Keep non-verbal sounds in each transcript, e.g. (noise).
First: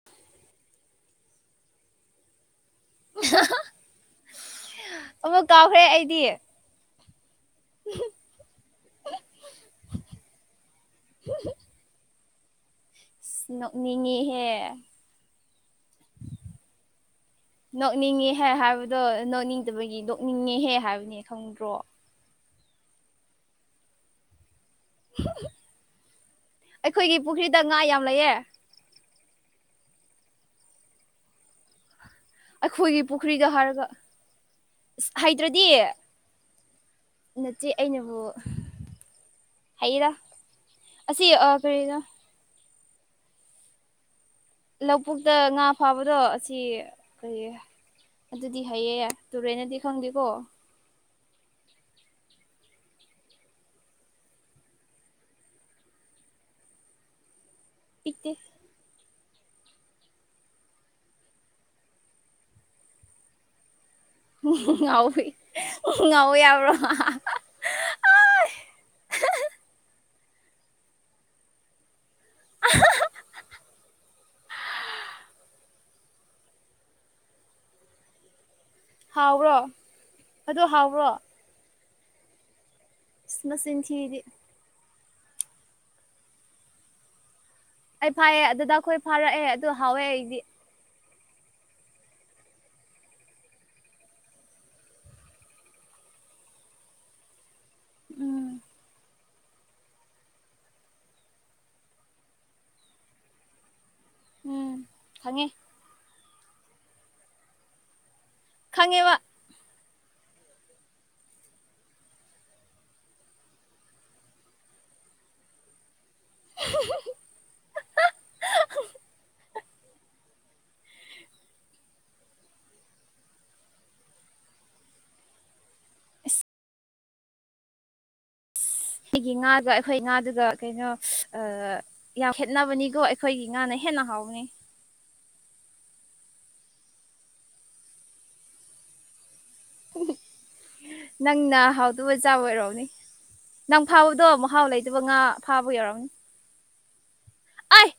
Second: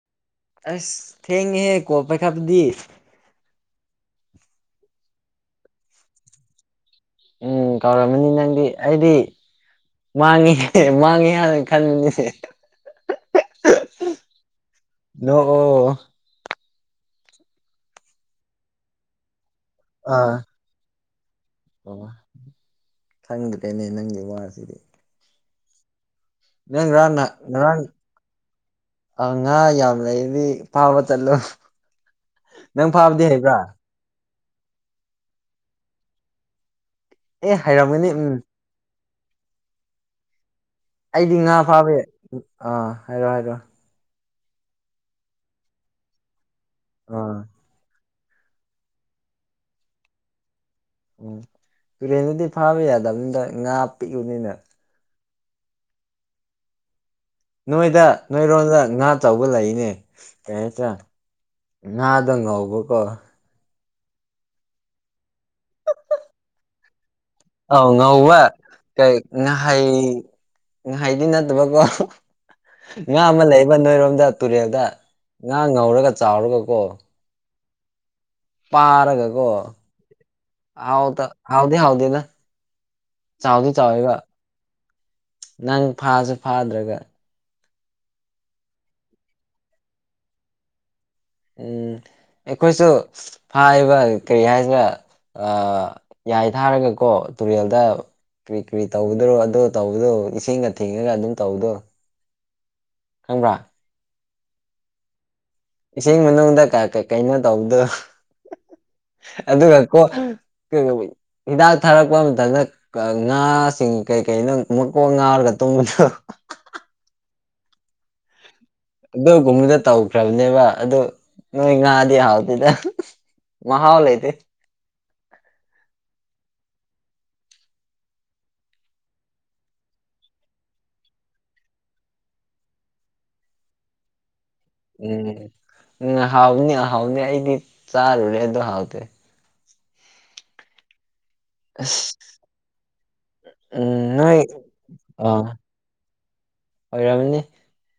(unintelligible) ꯑꯁ ꯊꯦꯡꯉꯦꯍꯦ ꯀꯣꯜ ꯄꯥꯏꯈꯥꯕꯗꯤ ꯑ (inaudible) ꯑꯃꯨꯛ ꯀꯥꯎꯈ꯭ꯔꯦ ꯑꯩꯗꯤ ꯎꯝ ꯀꯧꯔꯝꯃꯅꯤ ꯅꯪꯗꯤ ꯑꯩꯗꯤ ꯃꯥꯡꯉꯤ ꯃꯥꯡꯉꯤ ꯍꯥꯏꯔ (unintelligible) ꯅꯣꯛꯅꯤꯡꯉꯍꯦ ꯅꯣꯛꯑꯣ ꯅꯣꯛꯅꯤꯡꯉꯤꯍꯦ ꯍꯥꯏꯕꯗꯣ ꯅꯣꯛꯅꯤꯡ ꯗꯕꯒꯤ ꯑꯥ ꯅꯣꯛꯅꯤꯡꯉꯦ ꯍꯦ ꯍꯥꯏꯕꯅꯦ ꯈꯪꯗ꯭ꯔꯣ ꯑꯣ ꯈꯪꯗ꯭ꯔꯦꯅꯦ ꯅꯪꯒꯤ ꯋꯥꯁꯤꯗꯤ ꯅꯪ ꯑꯩꯈꯣꯏꯒꯤ ꯄꯨꯈ꯭ꯔꯤꯗ ꯉꯥ ꯌꯥꯝ ꯂꯩꯌꯦ ꯑ ꯉꯥ ꯌꯥꯝ ꯂꯩꯔꯗꯤ ꯐꯥꯕ ꯆꯠꯂꯨ ꯑꯩꯈꯣꯏꯒꯤ ꯄꯨꯈ꯭ꯔꯤꯗ ꯍꯥꯏꯔꯒ ꯑ ꯍꯩꯗ꯭ꯔꯗꯤ ꯑꯦ ꯅꯠꯇꯦ ꯍꯩꯔꯝꯒꯅꯤ ꯑꯩꯅꯕꯨ ꯎꯝ ꯍꯥꯏꯔꯥ ꯑꯁꯤ ꯑ ꯀꯗ ꯑ ꯍꯥꯏꯔꯣ ꯍꯥꯏꯔꯣ ꯂꯧꯕꯨꯛꯇ ꯉꯥ ꯐꯥꯕꯗꯣ ꯑꯁꯤ ꯑꯥ ꯀꯔꯤ ꯑꯗꯨꯗꯤ ꯍꯥꯏꯌꯦ ꯇꯨꯔꯦꯅꯗꯤ ꯈꯪꯗꯦꯀꯣ ꯎꯝ ꯇꯨꯔꯦꯟꯗꯨꯗꯤ ꯐꯥꯕ ꯌꯥꯗꯕꯅꯤꯗ ꯉꯥ ꯄꯤꯛꯎꯨꯅꯤꯅ ꯅꯣꯏꯗ ꯄꯤꯛꯇꯦ ꯅꯣꯏꯔꯣꯟꯗ ꯉꯥꯥꯛ ꯑꯆꯧꯕ ꯂꯩꯅꯦ ꯀꯔꯤ ꯍꯥꯏꯇꯥꯔ ꯉꯥꯗ ꯉꯧꯕꯀꯣ ꯎꯝ ꯉꯥꯎꯋꯤ ꯉꯥꯎꯏ ꯌꯥꯕ꯭ꯔꯣ ꯑꯥꯎ ꯉꯧꯕ ꯀꯩ ꯉꯍꯩ ꯉꯥꯏꯍꯩꯗꯤ ꯅꯠꯇꯕꯀꯣ ꯉꯥ ꯑꯃ ꯂꯩꯕ ꯅꯣꯏꯔꯣꯝꯗ ꯇꯨꯔꯦꯜꯗ ꯉꯥ ꯉꯧꯔꯒ ꯆꯥꯎꯔꯒ ꯀꯣ ꯄꯥꯔꯒꯀꯣ ꯍꯥꯎꯕ꯭ꯔꯣ ꯑꯗꯣ ꯍꯥꯎꯕ꯭ꯔꯣ ꯍꯥꯎꯇ ꯍꯥꯎꯗ ꯍꯥꯎꯗꯦꯗ ꯑꯁ ꯆꯥꯎꯥꯎꯗ ꯃꯆꯤꯟ ꯆꯥꯎꯥꯎꯋꯦꯕ ꯊꯤꯔꯤꯗꯤ ꯅꯪ ꯐꯥꯁꯨ ꯐꯥꯗ꯭ꯔꯒ ꯑꯩ ꯐꯥꯏꯌꯦ ꯑꯗꯨꯗ ꯑꯩꯈꯣꯏ ꯐꯥꯔꯛꯑꯦ ꯑꯗꯨ ꯍꯥꯎꯋꯦ ꯑꯩꯗꯤ ꯎꯝ ꯑꯩꯈꯣꯏꯁꯨ ꯐꯥꯏꯕ ꯀꯔꯤ ꯍꯥꯏꯁꯤꯅ ꯌꯥꯏ ꯊꯥꯔꯒꯀꯣ ꯇꯨꯔꯦꯜꯗ ꯀꯔꯤ ꯎꯝ ꯀꯔꯤ ꯇꯧꯒꯗꯔꯣ ꯑꯗꯣ ꯇꯧꯕꯗꯣ ꯏꯁꯤꯡꯒ ꯊꯦꯡꯉꯒ ꯑꯗꯨꯝ ꯇꯧꯕꯗꯣ ꯈꯪꯕ꯭ꯔꯥ ꯎꯝ ꯈꯪꯉꯤ ꯏꯁꯤꯡ ꯃꯅꯨꯡꯗ ꯀꯩꯅꯣ ꯇꯧꯗꯣ ꯈꯪꯉꯦꯕ ꯑꯗꯨꯒ ꯀꯣ ꯀ ꯍꯤꯗꯥꯛ ꯊꯥꯔꯛꯄ ꯃꯇꯝꯗ ꯉꯥꯁꯤꯡ ꯀꯩ ꯀꯩꯅ ꯃꯀꯣꯛ ꯉꯥꯎꯔꯒ ꯇꯨꯝꯕꯗꯣ (unintelligible) ꯑꯗꯨꯒꯒꯨꯝꯕꯗ ꯇꯧꯈ꯭ꯔꯕꯅꯦꯕ ꯑꯗꯨ ꯅꯣꯏ ꯉꯥꯗꯤ ꯍꯥꯎꯗꯦꯗ ꯃꯥꯥ ꯍꯜꯥꯏꯗꯤ ꯑ ꯑꯩꯒꯤ ꯉꯥꯒ ꯑꯩꯈꯣꯏ ꯉꯥꯗꯨꯒ ꯀꯩꯅꯣ ꯑ ꯌꯥꯝ ꯈꯦꯠꯅꯕꯅꯤꯀꯣ ꯑꯩꯈꯣꯏꯒꯤ ꯉꯥꯅ ꯍꯦꯟꯅ ꯍꯥꯎꯅꯤ ꯎꯝ ꯎꯝ ꯍꯥꯎꯅꯤ ꯍꯥꯎꯅꯤ ꯑꯩꯗꯤ ꯆꯥꯔꯨꯔꯦ ꯑꯗꯨꯣ ꯍꯥꯎꯗꯦ ꯅꯪꯅ ꯑꯁ ꯍꯥꯎꯗꯨꯖꯥ ꯑꯣꯏꯔꯣꯅꯦ ꯅꯪ ꯎꯝ ꯐꯥꯕꯗꯣ ꯅꯣꯏ ꯃꯍꯥꯎ ꯂꯩꯗꯨꯕ ꯉꯥ ꯑꯥ ꯐꯥꯕ ꯌꯧꯔꯝꯅꯤ ꯑꯣꯏꯔꯝꯅꯤ ꯑꯩ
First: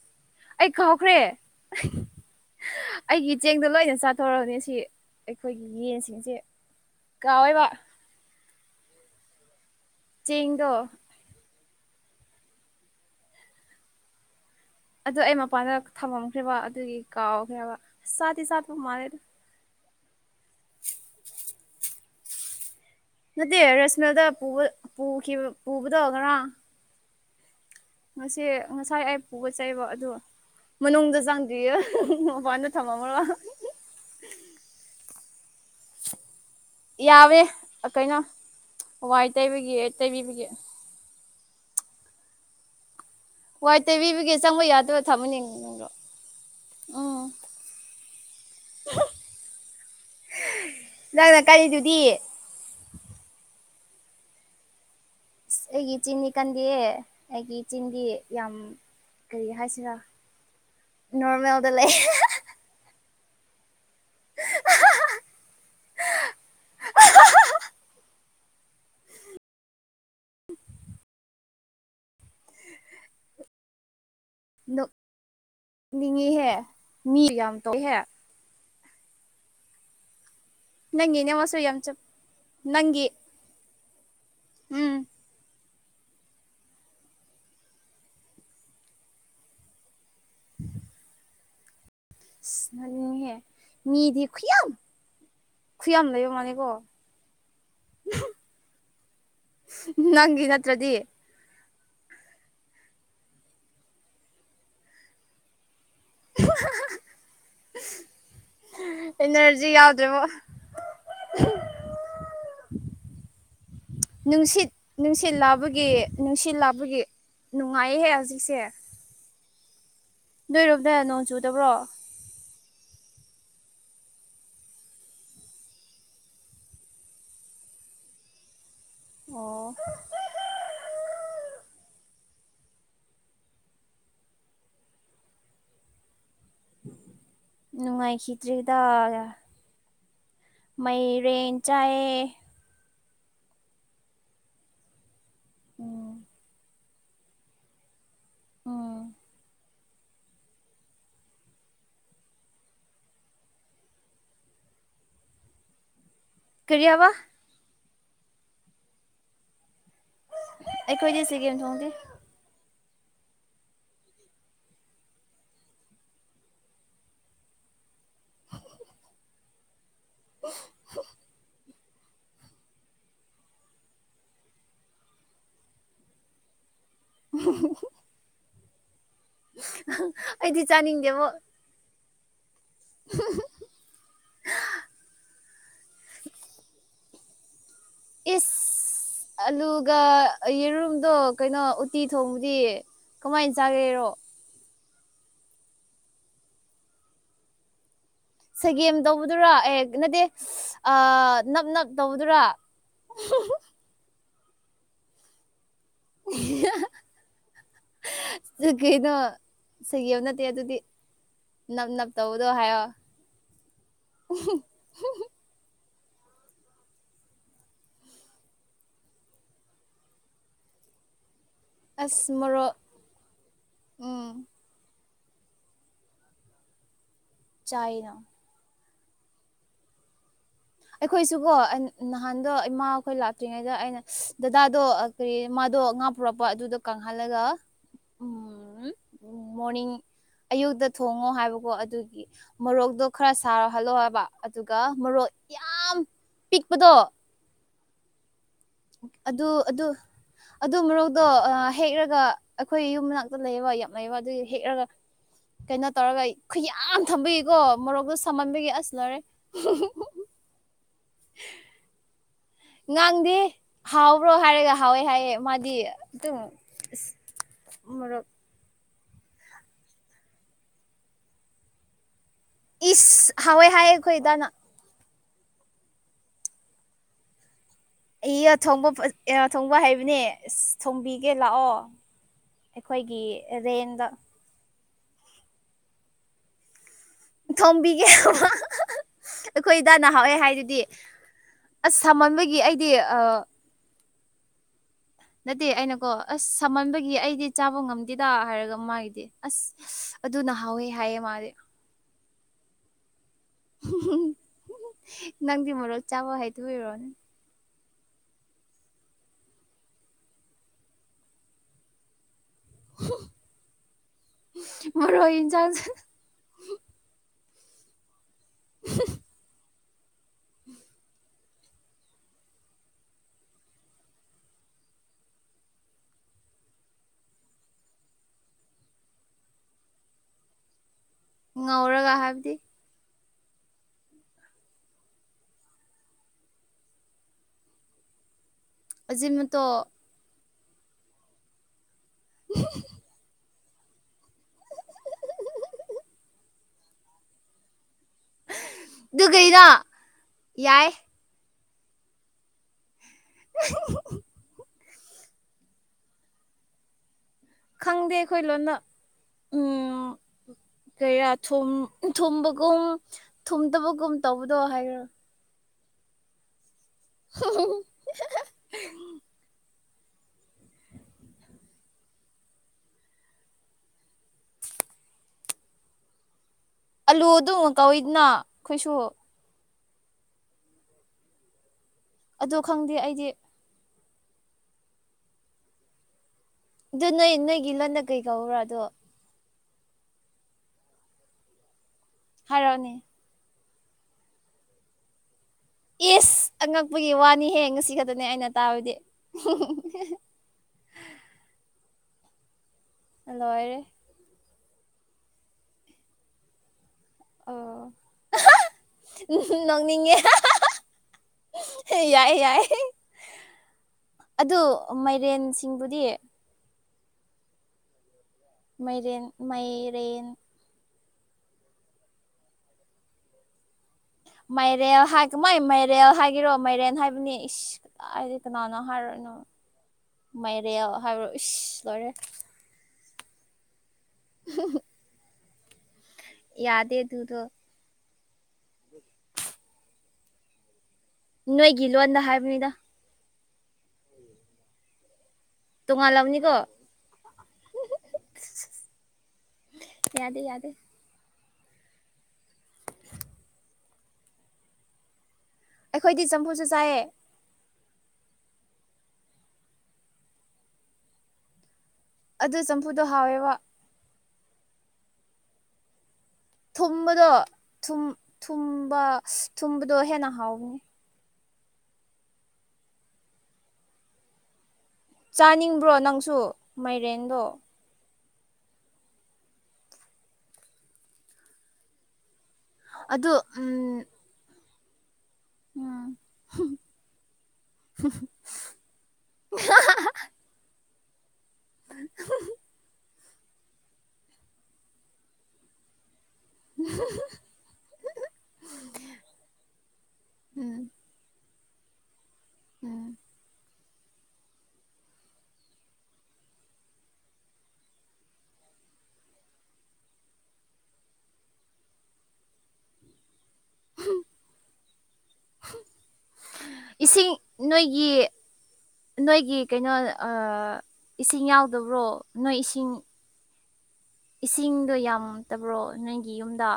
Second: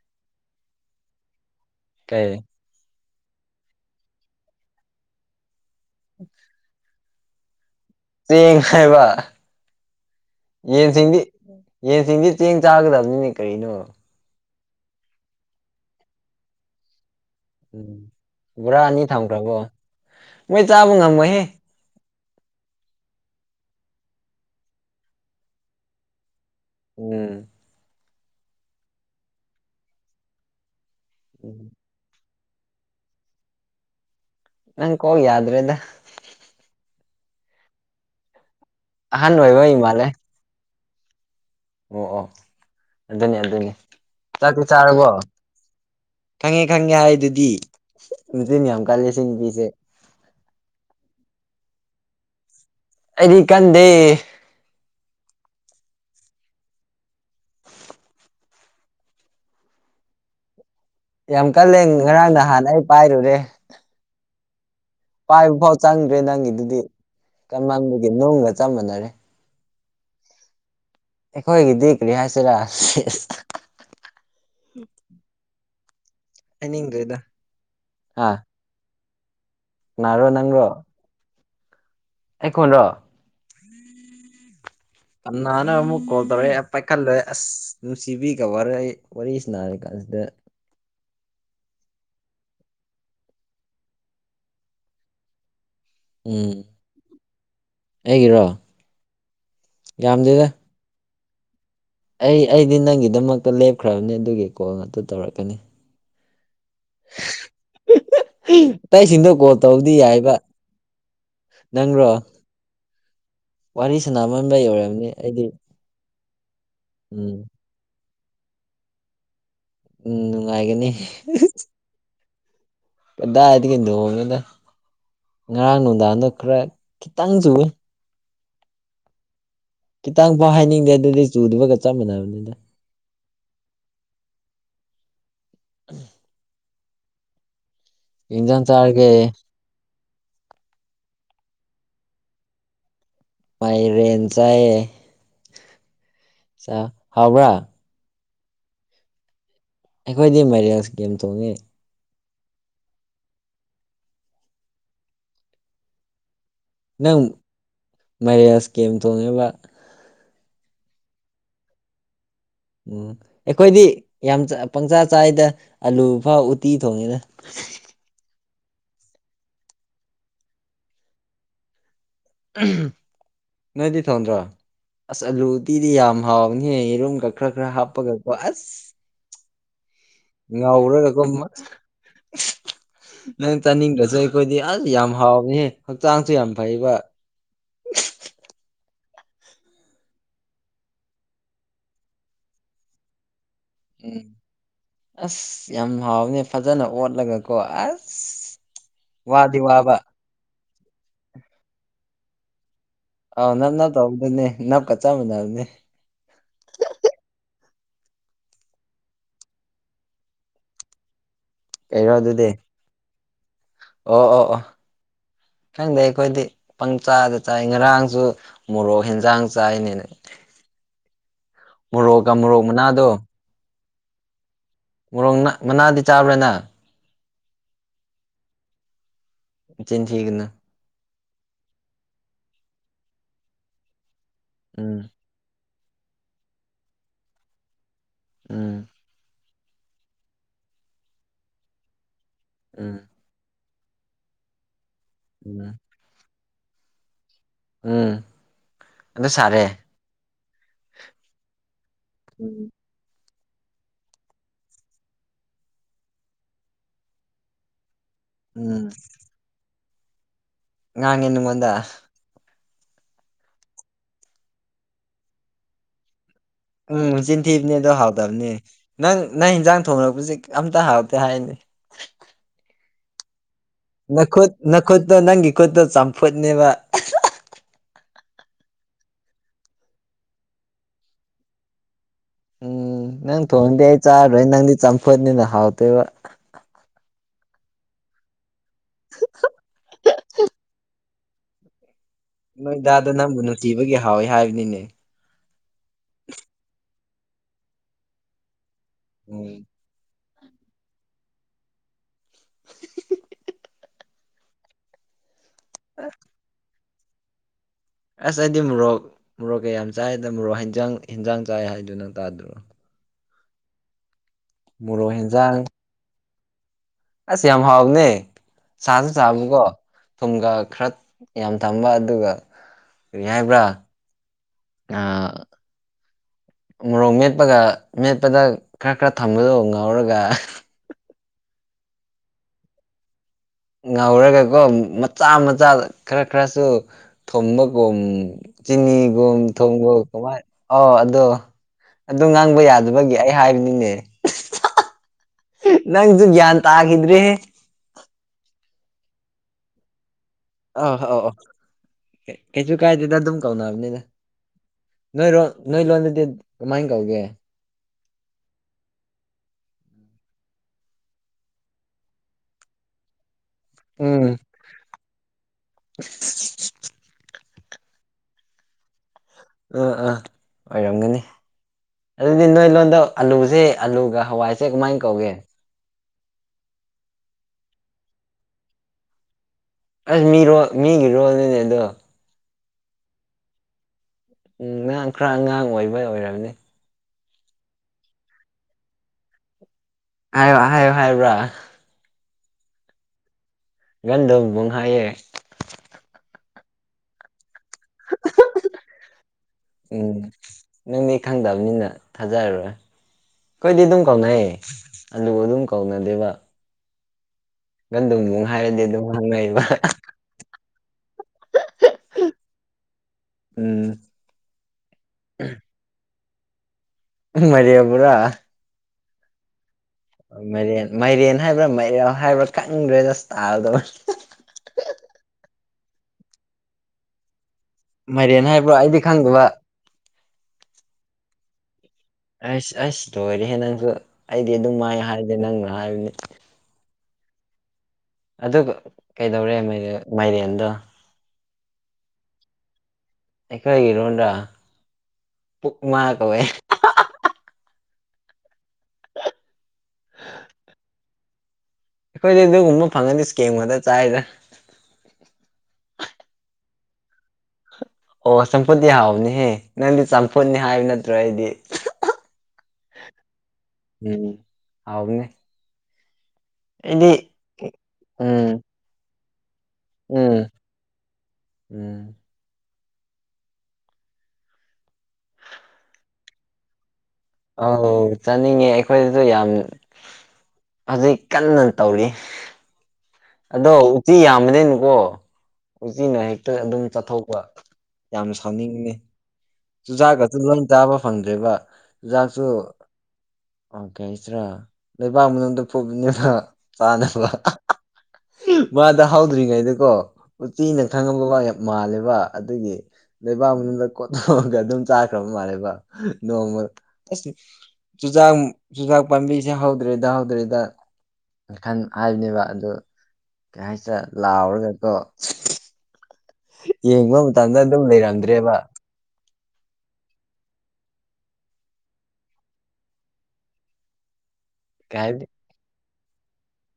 ꯑꯩ ꯈꯪꯍꯧꯈ꯭ꯔꯦ ꯀ ꯑꯩꯒꯤ ꯆꯦꯡꯗꯣ ꯂꯣꯏꯅ ꯆꯥꯊꯣꯔꯔꯕꯅꯤ ꯁꯤ ꯑꯩꯈꯣꯏꯒꯤ ꯌꯦꯟꯁꯤꯡꯁꯦ ꯀꯕꯕ ꯆꯦꯡ ꯍꯥꯏꯕ ꯆꯦꯡꯗꯣ ꯌꯦꯟꯁꯤꯡꯗꯤ ꯌꯦꯟꯁꯤꯡꯗꯤ ꯆꯦꯡ ꯆꯥꯒꯗꯕꯅꯤꯅꯦ ꯀꯔꯤꯅꯣ ꯑꯗꯨꯗ ꯑꯩ ꯃꯄꯥꯟꯗ ꯊꯝꯃꯝꯈ꯭ꯔꯦꯕ ꯑꯗꯨꯒꯤ ꯀꯥꯎꯈ꯭ꯔꯦꯕ ꯑꯁ ꯆꯥꯗꯤꯦ ꯆꯥꯄ ꯃꯥꯜꯂꯦ ꯕꯣ ꯃꯣꯏ ꯆꯥꯕ ꯉꯝꯃꯍꯦ ꯅꯠꯇꯦ ꯔꯁꯃꯦꯜꯗ ꯄꯨꯕꯗꯣ ꯉꯔꯥꯡ ꯎꯝ ꯉꯁꯤ ꯉꯁꯥꯏ ꯑꯩ ꯄꯨꯕ ꯆꯩꯕ ꯑꯗꯣ ꯃꯅꯨꯡꯗ ꯆꯪꯗ꯭ꯌꯦ ꯕꯥꯣꯏꯅ ꯊꯝꯕ ꯑꯃꯔꯣ ꯅꯪ ꯀꯣꯜ ꯌꯥꯗ꯭ꯔꯗ ꯌꯥꯋꯦ ꯀꯩꯅꯣ ꯋꯥꯏ ꯑꯍꯟ ꯇꯩꯕꯒꯤ ꯑꯣꯏꯕꯒꯤ ꯃꯥꯜꯂꯦ ꯇꯩꯕꯤꯕꯒꯤ ꯑꯣ ꯑꯣ ꯑꯗꯨꯅꯤ ꯑꯗꯨꯅꯤ ꯋꯥꯏ ꯇꯩꯕꯤꯕꯒꯤ ꯆꯥꯛꯀ ꯆꯪꯕ ꯌꯥꯗꯕ ꯆꯥꯔꯕꯣ ꯊꯝꯃꯅꯤ ꯎꯝ ꯈꯪꯉꯦ ꯈꯪꯉꯦ ꯍꯥꯏ ꯑꯗꯨꯗꯤ ꯅꯨꯆꯤꯟ ꯌꯥꯝ ꯀꯂꯦ ꯁꯤ ꯅꯨꯄꯤꯁꯦ ꯅꯪꯅ ꯀꯔꯤꯗꯨꯗꯤ ꯑꯩꯗꯤ ꯀꯟꯗꯦ ꯑꯁ ꯑꯩꯒꯤ ꯆꯤꯟꯅꯤ ꯀꯟꯗꯦꯌꯦ ꯑꯩꯒꯤ ꯆꯤꯟꯗꯤ ꯌꯥꯝ ꯀꯔꯤ ꯍꯥꯏꯁꯤꯔꯥ ꯌꯥꯝ ꯅꯣꯔꯃꯦꯜꯗ ꯀꯜꯂꯦ ꯂꯩ ꯉꯔꯥꯡ ꯅꯍꯥꯟꯅ ꯑꯩ ꯄꯥꯏꯔꯨꯔꯦ ꯄꯥꯏꯕ ꯐꯥꯎ ꯆꯪꯗ꯭ꯔꯦ ꯅꯪꯒꯤꯗꯨꯗꯤ ꯀꯃꯒꯦ ꯅꯨꯡꯒ ꯆꯞ ꯃꯥꯟꯅꯔꯦ ꯑꯩꯈꯣꯏꯒꯤꯗꯤ ꯀ꯭ꯔꯤ ꯍꯥꯏꯁꯤꯔꯥ ꯅꯪꯅꯤꯡꯉꯤꯍꯦ ꯍꯥꯏꯅꯤꯡꯗ꯭ꯔꯦꯗ ꯃꯤ ꯌꯥꯝ ꯇꯧꯏꯍꯦ ꯅꯔꯣ ꯅꯪꯔꯣ ꯅ ꯏꯅꯦꯦꯝꯁꯏ ꯌꯥꯝꯦꯝꯆ ꯑꯩꯈꯣꯟ꯭ꯔꯣ ꯎꯝ ꯀ ꯅꯕ ꯑꯃꯨꯛ ꯀꯣꯜ ꯇꯧꯔꯛꯑꯦ ꯄꯥꯏꯈꯠꯂꯦ ꯑꯁ ꯅꯨꯡꯁꯤꯕꯤꯒ ꯋꯥꯔꯤꯔ ꯑꯩ ꯋꯥꯔꯤꯁꯤ ꯅꯥꯔꯤ ꯀꯥꯟꯁꯤꯗ ꯎ ꯍꯦ ꯃꯤꯗꯤꯝ ꯈꯨꯨꯏꯌꯥꯝ ꯂꯩ ꯎꯝ ꯃꯥꯅꯦꯀꯣ ꯑꯩꯒꯤꯔꯣ ꯌꯥꯝꯗꯦꯗ ꯅꯪꯦꯅ ꯇ꯭ꯔꯗꯤ ꯑꯩ ꯑꯩꯗꯤ ꯅꯪꯒꯤꯗꯃꯛꯇ ꯂꯦꯞꯈ꯭ꯔꯕꯅꯤ ꯑꯗꯨꯒꯤ ꯀꯣꯜ ꯑꯗꯨ ꯇꯧꯔꯛꯀꯅꯤ ꯋꯥ ꯎ ꯑꯇꯩꯁꯤꯡꯗꯣ ꯀꯣꯜ ꯑꯦꯅꯔꯖꯤ ꯇꯧꯗꯤ ꯌꯥꯎꯗ꯭ꯔꯦꯕꯣ ꯌꯥꯏꯕ ꯅꯪ꯭ꯔꯣ ꯅꯨꯡꯁꯤꯠ ꯑꯣꯏꯔꯝꯅꯤ ꯅꯨꯡꯁꯤꯠ ꯑꯩꯗꯤ ꯂꯥꯛꯕꯒꯦ ꯅꯨꯡꯁꯤꯠ ꯂꯥꯛꯕꯒꯦ ꯎꯝ ꯅꯨꯡꯉꯥꯏꯍꯦ ꯍꯧꯖꯤꯛꯁꯦ ꯎꯝ ꯅꯨꯡꯉꯥꯏꯒꯅꯤ ꯇꯕ꯭ꯔꯣ ꯀꯗꯥꯏꯗꯤ ꯀꯩꯗꯧꯡꯅ ꯉꯔꯥꯡ ꯅꯨꯡꯗꯥꯡꯗꯣ ꯈꯔ ꯈꯤꯇꯪ ꯆꯨꯏ ꯑꯣ ꯉꯇꯥꯡꯐꯥꯎ ꯍꯥꯏꯅꯤꯡꯗꯦ ꯑꯗꯨꯗꯤ ꯆꯨꯗꯨꯕꯒ ꯆꯞ ꯃꯥꯟꯅꯕꯅꯤꯅ ꯎꯝ ꯏꯟꯖꯥꯡ ꯆꯥꯔꯒꯦ ꯅꯨꯡꯉꯥꯏꯈꯤꯗ꯭꯭ꯔꯔꯤꯒꯗ ꯃꯩꯔꯦꯟ ꯆꯥꯏꯌꯦ ꯃꯥꯏꯔꯦꯟꯦꯟꯁ ꯑꯦ ꯎꯝ ꯑ ꯍꯥꯎꯕ꯭ꯔꯥ ꯎꯝ ꯑꯩꯈꯣꯏꯗꯤ ꯃꯥꯏꯔꯦꯜꯁ ꯒꯦꯝ ꯇꯣꯡꯉꯤ ꯀꯔꯤ ꯍꯥꯏꯕ ꯅꯪ ꯃꯔꯤꯌꯥꯁ ꯀꯦꯝ ꯊꯣꯡꯉꯤꯕ ꯑꯩꯈꯣꯏꯗꯤ ꯁꯤ ꯀꯦꯝ ꯊꯣꯡꯦ ꯎꯝ ꯑꯩꯈꯣꯏꯗꯤ ꯌꯥꯝ ꯄꯪꯆꯥ ꯆꯥꯏꯗ ꯑꯂꯨ ꯐꯥꯎ ꯎꯇꯤ ꯊꯣꯡꯉꯦꯅ ꯑ ꯅꯣꯏꯗꯤ ꯊꯣꯟꯗ꯭ꯔꯣ ꯑꯁ ꯑꯂꯨꯗꯤꯤꯗꯤ ꯌꯥꯝ ꯍꯥꯎꯕꯅꯤꯍꯦ ꯌꯦꯔꯨꯝ ꯈ ꯈꯔ ꯈꯔ ꯍꯥꯞꯄꯒꯄꯣ ꯑꯁ (inaudible) ꯉꯥꯎꯔꯒ ꯀ ꯆꯥꯅꯤꯡꯗꯦꯕꯣ ꯅꯪ ꯆꯥꯅꯤꯡꯕꯁꯨ ꯑꯩꯈꯣꯏꯗꯤ ꯑꯁ ꯌꯥꯝ ꯍꯥꯎꯕꯍꯦ ꯍꯛꯆꯥꯡꯁꯨ ꯌꯥꯝ ꯐꯩꯕ ꯏꯁ ꯑꯂꯨꯒ ꯌꯦꯔꯨꯝꯗꯣ ꯀꯩꯅꯣ ꯎꯇꯤ ꯊꯣꯡꯕꯗꯤ ꯀꯃꯥꯏꯅ ꯆꯥꯒꯦꯔꯣ ꯎꯝ ꯑꯁ ꯌꯥꯝ ꯍꯥꯎꯕꯅꯦ ꯐꯖꯅ ꯑꯣꯠꯂꯒꯀꯣ ꯑꯁ ꯁꯒꯦꯝ ꯇꯧꯕꯗꯨꯔꯥ ꯋꯥꯗꯤ ꯑꯦ ꯋꯥꯕ ꯅꯠꯇꯦ ꯑ ꯅꯞ ꯅꯞ ꯇꯧꯕꯗꯨꯔꯥ ꯑꯥꯎ ꯅꯞ ꯅꯞ ꯇꯧꯕꯅꯦ ꯅꯞꯀ ꯆꯞ ꯃꯥꯟꯅꯕꯅꯦ (unintelligible) ꯁꯒꯩꯅꯣ ꯁꯒ ꯑꯃ ꯅꯠꯇꯦ ꯑꯗꯨꯗꯤ ꯅꯞ ꯅꯞ ꯀꯩꯔꯣ ꯇꯧꯕꯗꯣ ꯑꯗꯨꯗꯤ ꯍꯥꯏꯌꯣ ꯈꯈꯤꯗꯩ ꯑꯩꯈꯣꯏꯗꯤ ꯄꯪꯆꯥꯥꯗ ꯆꯥꯏ ꯉꯔꯥꯡꯁꯨ ꯃꯣꯔꯣꯛ ꯌꯦꯟꯖꯥꯡ ꯆꯥꯏꯅꯦꯅꯦ ꯃꯣꯔꯣꯛꯀ ꯑꯁꯃꯣꯔꯣ ꯃꯣꯔꯣꯛ ꯃꯅꯥꯗꯣ ꯎꯝ ꯃꯣꯔꯣꯡ ꯃꯅꯥꯗꯤ ꯆꯥꯕ꯭ꯔꯥꯅ ꯆꯥꯏꯅꯥ ꯃꯆꯤꯟ ꯊꯤꯒꯅꯨ ꯑꯩꯈꯣꯏꯁꯨꯀꯣ ꯅꯍꯥꯟꯗꯣ ꯏꯃꯥ ꯈꯣꯏ ꯂꯥꯛꯇ꯭ꯔꯤꯉꯩꯗ ꯑꯩꯅ ꯗꯗꯥꯗꯣ ꯎꯝ ꯀꯔꯤ ꯃꯥꯗꯣ ꯉꯥ ꯄꯨꯔꯛꯄ ꯑꯗꯨꯗꯣ ꯀꯪꯍꯜꯂꯒ ꯎꯝ ꯃꯣꯔꯅꯤꯡ ꯑꯌꯨꯛꯇ ꯊꯣꯡꯉꯣ ꯍꯥꯏꯕꯀꯣ ꯑꯗꯨꯒꯤ ꯎꯝ ꯃꯣꯔꯣꯛꯗꯣ ꯈꯔ ꯁꯥꯍꯜꯂꯣ ꯍꯥꯏꯕ ꯑꯗꯨꯒ ꯃꯣꯔꯣꯛ ꯎꯝ ꯌꯥꯝ ꯄꯤꯛꯄꯗꯣ ꯎꯝ ꯑꯗꯨ ꯑꯗꯨ ꯑꯗꯨ ꯃꯣꯔꯣꯛꯗꯣ ꯍꯦꯛꯂꯒ ꯎꯝ ꯑꯩꯈꯣꯏ ꯌꯨꯝꯅꯥꯛ ꯂꯩꯑꯦꯕ ꯌꯥꯝ ꯂꯩꯑꯦꯕ ꯑꯗꯨ ꯍꯦꯛꯑꯒ ꯀꯩꯅꯣ ꯇꯧꯔꯒ ꯈꯨꯌꯥꯝ ꯊꯝꯕꯒꯤꯀꯣ ꯃꯣꯔꯣꯛꯇꯣ ꯁꯃꯥꯟꯕꯒꯤ ꯎꯝ ꯑꯁ ꯂꯣꯢꯔꯦ ꯉꯥꯡꯉꯦ ꯅꯉꯣꯟꯗ ꯉꯥꯡꯗꯦ ꯍꯥꯎꯕ꯭ꯔꯣ ꯍꯥꯏꯔꯒ ꯍꯥꯎꯋꯦ ꯍꯥꯎꯑꯦ ꯃꯥꯗꯤ ꯑꯗꯨꯝ ꯎꯝ ꯏꯁ ꯃꯆꯤꯟꯊꯤꯕꯅꯦ ꯑꯗꯣ ꯃꯣꯔꯣꯛ ꯍꯥꯎꯗꯕꯅꯤ ꯅꯪ ꯅꯪ ꯏꯟꯖꯥꯡ ꯊꯣꯡꯉꯔꯛꯄꯁꯤ ꯑꯝꯇ ꯍꯥꯎꯇꯦ ꯍꯥꯏꯅꯤ ꯏꯁ ꯍꯥꯎꯋꯦ ꯍꯥꯏꯌꯦ ꯑꯩꯈꯣꯏ ꯗꯥꯅ ꯅꯈꯨꯠ ꯅꯈꯨꯠꯇꯣ ꯅꯪꯒꯤ ꯈꯨꯠꯇꯣ ꯆꯝꯐꯨꯠꯅꯦꯕ ꯑꯩꯊꯣꯡꯕ ꯑꯩ ꯊꯣꯡꯕ ꯍꯥꯏꯕꯅꯦ ꯑꯁ ꯊꯣꯡꯕꯤꯒꯦ ꯂꯥꯛꯑꯣ ꯑꯩꯈꯣꯏꯒꯤ ꯎꯝ ꯅꯪ ꯊꯣꯡꯗꯤ ꯑꯩ ꯔꯦꯟꯗ ꯆꯥꯔꯔꯣꯏ ꯅꯪꯗꯤ ꯆꯝꯐꯨꯠꯅꯤꯅ ꯍꯥꯎꯇꯣꯏꯕ ꯊꯣꯝꯕꯤꯒꯦꯕ ꯑꯩꯈꯣꯏ ꯗꯥꯅ ꯍꯥꯎꯑꯦ ꯍꯥꯏꯗꯨꯗꯤ ꯑꯁ ꯁꯥꯃꯥꯟꯕ ꯅꯣꯏ ꯗꯥꯗ ꯅꯪꯕꯨ ꯅꯨꯡꯁꯤꯕꯒꯤ ꯍꯥꯎꯋꯦ ꯍꯥꯏꯕꯅꯤꯅꯦ ꯅꯠꯇꯦ ꯑꯩꯅꯀꯣ ꯑꯁ ꯁꯃꯟꯕꯒꯤ ꯑꯩꯗꯤ ꯆꯥꯕ ꯉꯝꯗꯦꯗ ꯍꯥꯏꯔꯒ ꯃꯥꯒꯤꯗꯤ ꯑꯁ ꯎꯝ ꯑꯗꯨꯅ ꯍꯥꯎꯋꯦ ꯍꯥꯏꯌꯦ ꯃꯥꯗꯤ ꯅꯪꯗꯤ ꯃꯣꯔꯣꯛ ꯆꯥꯕ ꯍꯥꯏꯇꯕꯩ ꯑꯣꯏꯔꯣꯅꯤ ꯑꯁ ꯑꯩꯗꯤ ꯃꯣꯔꯣꯛ ꯃꯣꯔꯣꯛꯀ ꯌꯥꯝ ꯆꯥꯏꯗ ꯃꯣꯔꯣꯛ ꯍꯤꯟꯖꯥꯡ ꯍꯤꯟꯖꯥꯡ ꯆꯥꯏ ꯍꯥꯏꯗꯨ ꯅꯪ ꯇꯥꯗꯔꯣ ꯃꯣꯔꯣꯛ ꯌꯦꯟꯁꯥꯡ ꯑꯁ ꯌꯥꯝ ꯍꯥꯎꯕꯅꯦ ꯁꯥꯁꯨ ꯆꯥꯕꯀꯣ ꯊꯨꯝꯒ ꯈꯔ ꯌꯥꯝ ꯊꯝꯕ ꯑꯗꯨꯒ ꯀꯔꯤ ꯍꯥꯏꯕ꯭ꯔꯥ ꯃꯣꯔꯣꯛ ꯃꯦꯠꯄꯒ ꯃꯦꯠꯄꯗ ꯈꯔ ꯈꯔ ꯊꯝꯕꯗꯣ ꯉꯥꯎꯔꯒ ꯉꯧꯔꯒ ꯍꯥꯏꯕꯗꯤ ꯉꯧꯔꯒꯀꯣ ꯃꯆꯥ ꯃꯆꯥ ꯈꯔ ꯈꯔꯁꯨ ꯊꯣꯝꯕꯒꯣꯝ ꯆꯤꯅꯤꯒꯨꯝ ꯑꯖꯤꯟꯃꯇꯣ ꯊꯣꯡꯕ ꯀꯃꯥꯏꯅ ꯑꯥꯎ ꯑꯗꯣ ꯑꯗꯨ ꯉꯥꯡꯕ ꯌꯥꯗꯕꯒꯤ ꯑꯩ ꯍꯥꯏꯕꯅꯤꯅꯦ ꯅꯪꯁꯨ ꯒ꯭ꯌꯥꯟ ꯇꯥꯈꯤꯗ꯭ꯔꯦ ꯑꯗꯨ ꯀꯩꯅꯣ ꯑ ꯑꯧ ꯑ ꯀꯩꯁꯨ ꯀꯥꯏꯗꯦꯗ ꯑꯗꯨꯝ ꯀꯧꯅꯕꯅꯤꯅ ꯅꯣꯏ ꯅꯣꯏ ꯂꯣꯟꯗꯗꯤ ꯀꯃꯥꯏꯅ ꯀꯧꯒꯦ ꯈꯪꯗꯦ ꯑꯩꯈꯣꯏ ꯂꯣꯟꯗ ꯎꯝ ꯀꯌꯥ ꯊꯨꯝꯕꯒꯨꯝ ꯊꯨꯝꯗꯕꯒꯨꯝ ꯎꯝ ꯇꯧꯕꯗꯣ ꯍꯥꯏꯈ꯭ꯔꯣ (unintelligible) ꯍ (inaudible) ꯑꯥ ꯑꯥ ꯑꯣꯏꯔꯝꯒꯅꯤ ꯑꯗꯨꯗꯤ ꯅꯣꯏ ꯂꯣꯟꯗ ꯑꯥꯂꯨꯁꯦ ꯑꯂꯨꯒ ꯍꯋꯥꯏꯁꯦ ꯀꯃꯥꯏꯅ ꯀꯧꯒꯦ ꯑꯂꯨ ꯑꯗꯨꯝ ꯀꯧꯋꯤꯗꯅ ꯑꯩꯈꯣꯏꯁꯨ ꯑꯁ ꯃꯤꯔꯣꯜ ꯃꯤꯒꯤ ꯔꯣꯜꯅꯤꯅꯦ ꯑꯗꯣ ꯑꯗꯣ ꯈꯪꯗꯦ ꯑꯩꯗꯤ ꯎꯝ ꯅꯪ ꯈꯔ ꯑꯉꯥꯡ ꯑꯣꯏꯕꯩ ꯑꯣꯏꯔꯝꯅꯤ ꯑꯗꯨ ꯅꯣꯏ ꯅꯣꯏꯒꯤ ꯂꯣꯟꯗ ꯀꯔꯤ ꯀꯧꯕꯔꯥ ꯑꯗꯣ ꯍꯥꯏꯌꯣ ꯍꯥꯏꯌꯣ ꯍꯥꯏꯕ꯭ꯔꯥ ꯍꯥꯢꯔꯛꯑꯣꯅꯣ ꯀꯟꯗꯕꯨꯡ ꯍꯩ (inaudible) ꯏꯁ ꯑꯉꯛꯄꯒꯤ ꯋꯥꯅꯤꯍꯦ ꯉꯁꯤ ꯈꯛꯇꯅꯦ ꯑꯩꯅ ꯇꯥꯕꯗꯤ ꯎꯝ ꯅꯪꯅꯤ ꯈꯪꯗꯕꯅꯤꯅ ꯊꯥꯖꯔꯔꯣꯏ ꯑꯩꯈꯣꯏꯗꯤ ꯂꯣꯏꯔꯦ ꯑꯗꯨꯝ ꯀꯧꯅꯩ ꯑꯂꯨ ꯑꯗꯨꯝ ꯀꯧꯅꯗꯦꯕ ꯑꯣ ꯒꯟꯗꯨꯝꯕꯨꯡ ꯍꯥꯏꯔꯗꯤ ꯑꯗꯨꯝ ꯈꯪꯅꯩꯕ ꯎꯝ ꯅꯣꯛꯅꯤꯡꯉꯦ ꯍꯦ ꯌꯥꯏ ꯌꯥꯏ ꯎꯝ ꯑꯗꯨ ꯃꯥꯏꯔꯦꯟꯁꯤꯡꯗꯨꯗꯤ ꯃꯥꯏꯔꯦꯜ ꯕꯨꯔꯥ ꯃꯩꯔꯦꯟ ꯃꯩꯔꯦꯟ ꯃꯥꯏꯔꯦꯟ ꯃꯥꯏꯔꯦꯟ ꯍꯥꯏꯕ꯭ꯔꯥ ꯃꯩꯔꯦꯜ ꯍꯥꯏꯕ꯭ꯔꯥ ꯀꯪꯗ꯭ꯔꯦꯗ ꯁꯇꯥꯜꯗꯣ ꯃꯥꯏꯔꯦꯜ ꯍꯥꯏ ꯀꯃꯥꯏ ꯃꯥꯏꯔꯦꯜ ꯍꯥꯏꯒꯤꯔꯣ ꯃꯥꯏꯔꯦꯟ ꯍꯥꯏꯕꯅꯤ ꯀꯗꯥꯏꯗꯩ ꯃꯥꯏꯔꯦꯟ ꯀꯅꯥꯅ ꯍꯥꯏꯕ꯭ꯔꯣ ꯑꯩꯗꯤ ꯍꯥꯏꯔꯛꯏꯅꯣ ꯈꯪꯗꯕ ꯃꯥꯏꯔꯦꯜ ꯍꯥꯏꯕ ꯏꯁ ꯂꯣꯏꯔꯦ ꯑꯩꯁ ꯑꯩꯁ ꯑꯣꯏꯔꯦꯍꯦ ꯅꯪꯖꯨ ꯑꯩꯗꯤ ꯑꯗꯨꯝ ꯃꯥꯏ ꯍꯥꯏꯗꯦ ꯅꯪꯅ ꯍꯥꯏꯕꯅꯤ ꯌꯥꯗꯦ ꯑꯗꯨꯗꯣ ꯑꯗꯨꯒ ꯀꯩꯗꯧꯔꯦ ꯃꯥꯏꯔꯦꯜ ꯃꯥꯏꯔꯦꯟꯗꯣ ꯅꯣꯏꯒꯤ ꯂꯣꯟꯗ ꯍꯥꯏꯕꯅꯤꯗ ꯑꯩꯈꯣꯏꯒꯤꯔꯣꯟꯗ ꯇꯣꯉꯥꯟ ꯂꯝꯅꯤꯀꯣ ꯑꯁ ꯌꯥꯗꯦ ꯌꯥꯗꯦ ꯑꯩꯈꯣꯏꯗꯤ ꯑꯗꯨꯒꯨꯝꯕ ꯐꯪꯉꯗꯤ ꯏꯁꯀꯦꯝ ꯉꯥꯇ ꯆꯥꯏꯗ ꯑꯩꯈꯣꯏꯗꯤ ꯆꯝꯐꯨꯠꯁꯨ ꯆꯥꯏꯌꯦ ꯑꯣ ꯆꯝꯐꯨꯠꯇꯤ ꯍꯥꯎꯕꯅꯦꯍꯦ ꯅꯪꯗꯤ ꯆꯝꯐꯨꯠꯅꯤ ꯍꯥꯏꯕ ꯅꯠꯇ꯭ꯔꯣ ꯑꯩꯗꯤ ꯑꯗꯨ ꯆꯝꯐꯨꯠꯇꯣ ꯍꯥꯎꯋꯦꯕ ꯎꯝ ꯍꯥꯎꯕꯅꯦ ꯑꯩꯗꯤ ꯊꯨꯝꯕꯗꯣ ꯊꯨꯝ ꯎꯝ ꯊꯨꯝꯕ ꯊꯨꯝꯕꯗꯣ ꯍꯦꯟꯅ ꯎꯝ ꯍꯥꯎꯕꯅꯤ ꯎꯝ ꯆꯥꯅꯤꯡꯕ꯭ꯔꯣ ꯅꯪꯁꯨ ꯃꯥꯏꯔꯦꯟꯗꯣ ꯑꯧ ꯆꯥꯅꯤꯡꯉꯦ ꯑꯩꯈꯣꯏꯗꯁꯨ ꯌꯥꯝ ꯍꯧꯖꯤꯛ ꯀꯟꯅ ꯇꯧꯔꯤ ꯑꯗꯨ ꯑꯗꯣ ꯎꯝ ꯎꯆꯤ ꯌꯥꯝꯕꯅꯤ ꯑꯣ ꯎꯝ ꯎꯆꯤꯅ ꯍꯦꯛꯇ ꯑꯗꯨꯝ ꯆꯠꯊꯣꯛꯕ ꯌꯥꯝ ꯁꯥꯎꯅꯤꯡꯉꯦ ꯆꯨꯖꯥꯛꯀꯁꯨ ꯂꯣꯏꯅ ꯆꯥꯕ ꯐꯪꯗ꯭ꯔꯦꯕ ꯆꯨꯖꯥꯛꯁꯨ ꯑꯣ ꯀꯩ ꯍꯥꯏꯁꯤꯔꯥ ꯂꯩꯕꯥꯛ ꯃꯅꯨꯡꯗ ꯐꯨꯝꯃ ꯆꯥꯅꯕ ꯃꯥꯗꯣ ꯍꯥꯎꯗ꯭ꯔꯤꯉꯩꯗꯀꯣ ꯎꯆꯤꯅ ꯎꯝ ꯈꯪꯉꯕꯀ ꯌꯥꯝ ꯃꯥꯜꯂꯦꯕ ꯑꯗꯨꯒꯤ ꯎꯝ ꯂꯩꯕꯥꯛ ꯃꯅꯨꯡꯗ ꯀꯣꯠ ꯊꯣꯛꯑꯒ ꯑꯗꯨꯝ ꯆꯥꯈ꯭ꯔꯕ ꯃꯥꯜꯂꯦꯕ ꯅꯣꯡꯃ ꯑꯁ ꯆꯨꯖꯥꯛ ꯆꯨꯖꯥꯛ ꯄꯥꯝꯕꯤꯁꯦ ꯍꯧꯗ꯭ꯔꯦꯗ ꯍꯧꯗ꯭ꯔꯦꯗ ꯃꯈꯟ ꯍꯥꯏꯕꯅꯦꯕ ꯑꯗꯨ ꯀꯩ ꯍꯥꯏꯁꯦꯔ ꯂꯥꯎꯔꯒꯀꯣ ꯍꯝ ꯌꯦꯡꯕ ꯏꯁꯤꯡ ꯃꯇꯝꯗ ꯑꯗꯨꯝ ꯅꯣꯏꯒꯤ ꯂꯩꯔꯝꯗ꯭ꯔꯦꯕ ꯅꯣꯏꯒꯤ ꯀꯩꯅꯣ ꯑ ꯏꯁꯤꯡ ꯌꯥꯎꯗꯕ꯭ꯔꯣ ꯅꯣꯏ ꯏꯁꯤꯡ ꯏꯁꯤꯡꯗꯣ ꯀꯩ ꯍꯥꯏꯕꯗꯤ ꯌꯥꯝꯇꯕ꯭ꯔꯣ ꯅꯣꯏꯒꯤ ꯌꯨꯝꯗ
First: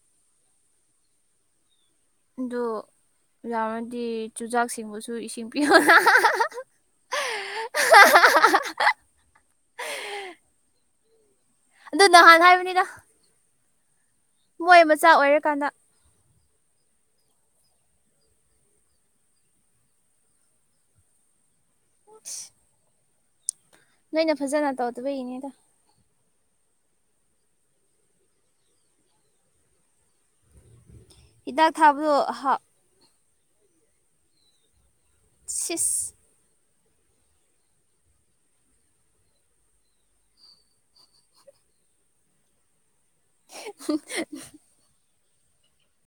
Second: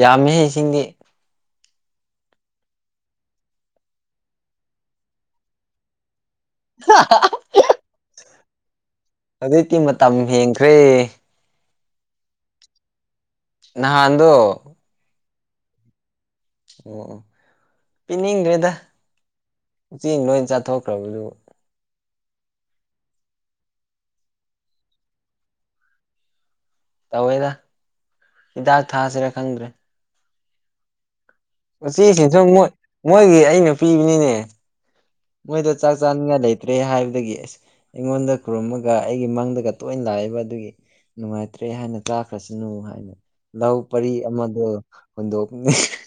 ꯌꯥꯝꯃꯤꯍꯩ ꯏꯁꯤꯡꯗꯤ ꯑꯗꯨ ꯌꯥꯔꯗꯤ ꯆꯨꯖꯥꯛꯁꯤꯡꯕꯨꯁꯨ ꯏꯁꯤꯡ ꯄꯤꯎꯅ ꯑ (unintelligible) ꯑꯗꯨꯀꯤ ꯃꯇꯝ ꯍꯦꯟꯈ꯭ꯔꯦ ꯑꯗꯨ ꯅꯍꯥꯟ ꯍꯥꯏꯕꯅꯤꯗ ꯅꯍꯥꯟꯗꯣ ꯍꯣꯏ ꯃꯆꯥ ꯑꯣꯏꯔꯀꯥꯟꯗ ꯑꯣ ꯑꯣ ꯄꯤꯅꯤꯡꯗ꯭ꯔꯦꯗ ꯎꯆꯤꯅ ꯂꯣꯏ ꯆꯥꯊꯣꯛꯈ꯭ꯔꯕꯗꯨꯕꯨ ꯠ (unintelligible) ꯅꯣꯏꯅ ꯐꯖꯅ ꯇꯧꯗꯕ ꯏꯅꯦꯗ ꯇꯧꯋꯦꯗ ꯍꯤꯗꯥꯛ ꯊꯥꯁꯤꯔꯥ ꯈꯪꯗ꯭ꯔꯦ ꯍꯤꯗꯥꯛ ꯊꯥꯕꯗꯣ ꯎꯆꯦꯁꯤꯁꯨ ꯍꯥꯞ ꯃꯣꯏꯒꯤ ꯑꯩꯅ ꯄꯤꯕꯅꯤꯅꯦ ꯃꯣꯏꯗꯣ ꯆꯥꯛ ꯁꯤꯁ ꯆꯥꯅꯤꯡꯉꯥꯏ ꯂꯩ ꯇ꯭ꯔꯦ ꯍꯥꯏꯕꯗꯒꯤ ꯑꯁ ꯑꯩꯉꯣꯟꯗ ꯈꯨꯔꯨꯝꯃꯒ ꯑꯩꯒꯤ ꯃꯡꯗꯒ ꯇꯣꯏꯅ ꯂꯥꯛꯑꯕ ꯑꯗꯨꯒꯤ ꯅꯨꯡꯉꯥꯏꯇ꯭ꯔꯦ ꯍꯥꯏꯅ ꯆꯥꯈ꯭ꯔꯁꯅꯨ ꯍꯥꯏꯅ ꯂꯧ ꯄꯔꯤ ꯑꯃꯗꯣ ꯍꯨꯟꯗꯣꯛ